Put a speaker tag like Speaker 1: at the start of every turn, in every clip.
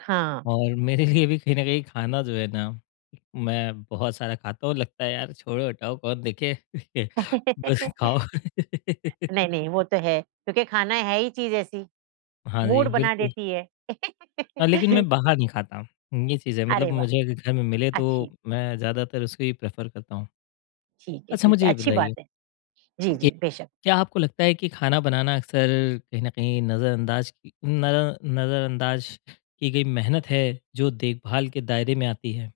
Speaker 1: हाँ।
Speaker 2: और मेरे लिए भी कहीं न कहीं खाना जो है ना, मैं बहुत सारा खाता हूँ, लगता है यार, छोड़ो, हटाओ कौन देखे? [unintelligible] बस खाओ।
Speaker 1: नहीं, नहीं वो तो है। क्योंकि खाना है ही चीज़ ऐसी,
Speaker 2: हाँ जी,
Speaker 1: मूड बना
Speaker 2: बिल्कुल।
Speaker 1: देती है।
Speaker 2: अ, लेकिन मैं बाहर नहीं खाता, हुँ, ये चीज़ है
Speaker 1: अरे
Speaker 2: मतलब
Speaker 1: वाह!
Speaker 2: मुझे अगर घर में मिले,
Speaker 1: अच्छी
Speaker 2: तो मैं ज़्यादातर उसको ही प्रेफ़र करता हूँ।
Speaker 1: ठीक है,
Speaker 2: अच्छा
Speaker 1: ठीक
Speaker 2: मुझे
Speaker 1: है,
Speaker 2: ये
Speaker 1: अच्छी
Speaker 2: बताइए
Speaker 1: बात है। जी, जी,
Speaker 2: कि
Speaker 1: बेशक।
Speaker 2: क्या आपको लगता है कि खाना बनाना अक्सर कहीं न कहीं नज़रअंदाज़ की न अ, नज़रअंदाज़ की गई मेहनत है, जो देखभाल के दायरे में आती है?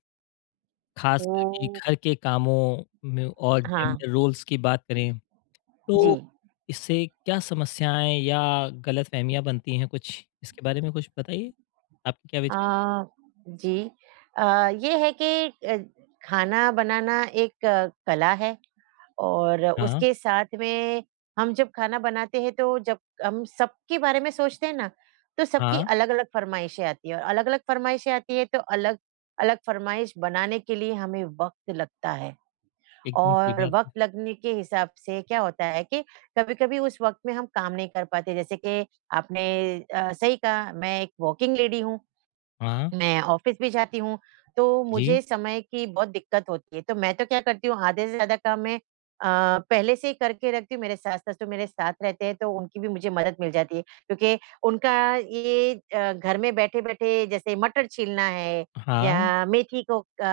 Speaker 2: खास करके
Speaker 1: ओह!
Speaker 2: घर के कामों में और
Speaker 1: हाँ।
Speaker 2: जेन्ड़र रोल्स की बात करें, तो
Speaker 1: जी।
Speaker 2: इससे क्या समस्याएँ या गलतफ़हमियाँ बनती हैं कुछ इसके बारे में कुछ बताइए? आपके क्या विचार हैं?
Speaker 1: अ, जी अ, ये है कि अ, खाना बनाना एक अ, कला है और
Speaker 2: हाँ।
Speaker 1: उसके साथ में हम जब खाना बनाते है तो जब कम सबके बारे में सोचते हैं ना, तो सबकी
Speaker 2: हाँ।
Speaker 1: अलग-अलग फ़रमाइशें आती हैं, और अलग-अलग फ़रमाइशें आती है तो अलग-अलग फ़रमाइश बनाने के लिए हमें वक़्त लगता है।
Speaker 2: एकदम सही
Speaker 1: और
Speaker 2: बात है।
Speaker 1: वक़्त लगने के हिसाब से क्या होता है कि कभी-कभी उस वक़्त में हम काम नहीं कर पाते, जैसे कि आपने अ, सही कहा मैं एक वर्किंग लेडी हूँ,
Speaker 2: हाँ।
Speaker 1: मैं ऑफ़िस भी जाती हूँ, तो मुझे
Speaker 2: जी।
Speaker 1: समय की बहुत दिक़्क़त होती है, तो मैं तो क्या करती हूँ आधे से ज़्यादा काम मैं अ, पहले से ही करके रखती हूँ। मेरे सास-ससुर मेरे साथ रहते हैं, तो उनकी भी मुझे मदद मिल जाती है, क्योंकि उनका ये अ, घर में बैठे-बैठे जैसे मटर छीलना है
Speaker 2: हाँ।
Speaker 1: या मेथी को क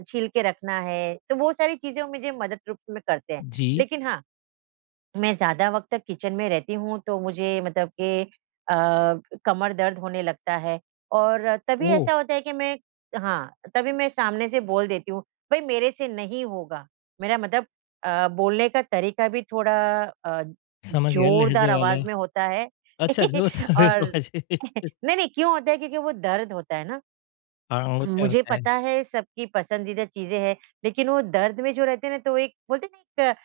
Speaker 1: अ, छील के रखना है, तो वो सारी चीज़ें वो मुझे मदद रूप में करते हैं।
Speaker 2: जी।
Speaker 1: लेकिन हाँ, मैं ज़्यादा वक़्त तक किचन में रहती हूँ तो मुझे मतलब के अ, कमर दर्द होने लगता है और तभी
Speaker 2: ओह!
Speaker 1: ऐसा होता है कि मैं हाँ, तभी मैं सामने से बोल देती हूँ, भई मेरे से नहीं होगा, मेरा मतलब अ, बोलने का तरीक़ा भी थोड़ा अ,
Speaker 2: समझ गया
Speaker 1: ज़ोरदार
Speaker 2: लहज़े
Speaker 1: आवाज़
Speaker 2: वाला।
Speaker 1: में होता है।
Speaker 2: अच्छा, जो था, फिर
Speaker 1: और
Speaker 2: वाह जी।
Speaker 1: नहीं, नहीं क्यों होता है, क्योंकि वो दर्द होता है ना।
Speaker 2: हाँ,
Speaker 1: उम,
Speaker 2: होता है
Speaker 1: मुझे
Speaker 2: होता
Speaker 1: पता
Speaker 2: है।
Speaker 1: है सबकी पसंदीदा चीज़ें है, लेकिन वो दर्द में जो रहते हैं ना तो एक बोलते हैं ना एक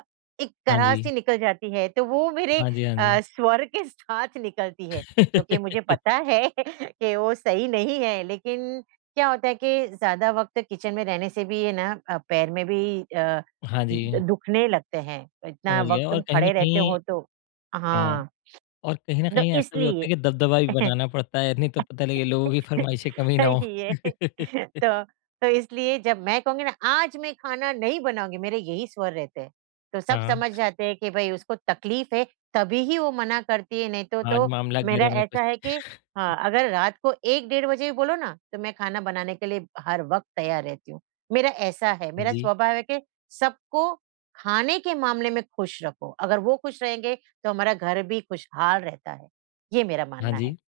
Speaker 1: अ, एक
Speaker 2: हाँ जी।
Speaker 1: कराह-सी निकल जाती है, तो वो मेरे
Speaker 2: हाँ जी, हाँ जी।
Speaker 1: अ, स्वर के साथ निकलती है, जो कि मुझे पता है कि वो सही नहीं है, लेकिन क्या होता है कि ज़्यादा वक़्त तक किचन में रहने से भी ये ना अ, पैर में भी अ,
Speaker 2: हाँ
Speaker 1: द
Speaker 2: जी।
Speaker 1: दुखने लगते हैं, इतना
Speaker 2: समझ गए
Speaker 1: वक़्त
Speaker 2: और
Speaker 1: तुम
Speaker 2: कहीं न
Speaker 1: खड़े रहते
Speaker 2: कहीं
Speaker 1: हो तो
Speaker 2: हाँ,
Speaker 1: हाँ।
Speaker 2: और कहीं न
Speaker 1: दो
Speaker 2: कहीं ऐसा भी होता है
Speaker 1: इसलिए।
Speaker 2: कि दबदबा भी बनाना पड़ता है, नहीं तो पता लगे लोगों की फ़रमाइशें कम ही ना हों।
Speaker 1: सही है, तो तो इसलिए जब मैं कहूँगी ना आज मैं खाना नहीं बनाऊँगी, मेरे यही स्वर रहते हैं, तो सब
Speaker 2: हाँ।
Speaker 1: समझ जाते हैं कि भई उसको तक़लीफ़ है तभी ही वो मना करती है, नहीं तो
Speaker 2: आज
Speaker 1: तो
Speaker 2: मामला
Speaker 1: मेरा
Speaker 2: गर्म है कुछ।
Speaker 1: ऐसा है कि हाँ, अगर रात को 1 डेढ़ बजे भी बोलो ना, तो मैं खाना बनाने के लिए हर वक़्त तैयार रहती हूँ। मेरा ऐसा है, मेरा
Speaker 2: जी।
Speaker 1: स्वभाव है कि सबको खाने के मामले में खुश रखो, अगर वो खुश रहेंगे, तो हमारा घर भी खुशहाल रहता है, ये मेरा
Speaker 2: हाँ
Speaker 1: मानना है।
Speaker 2: जी।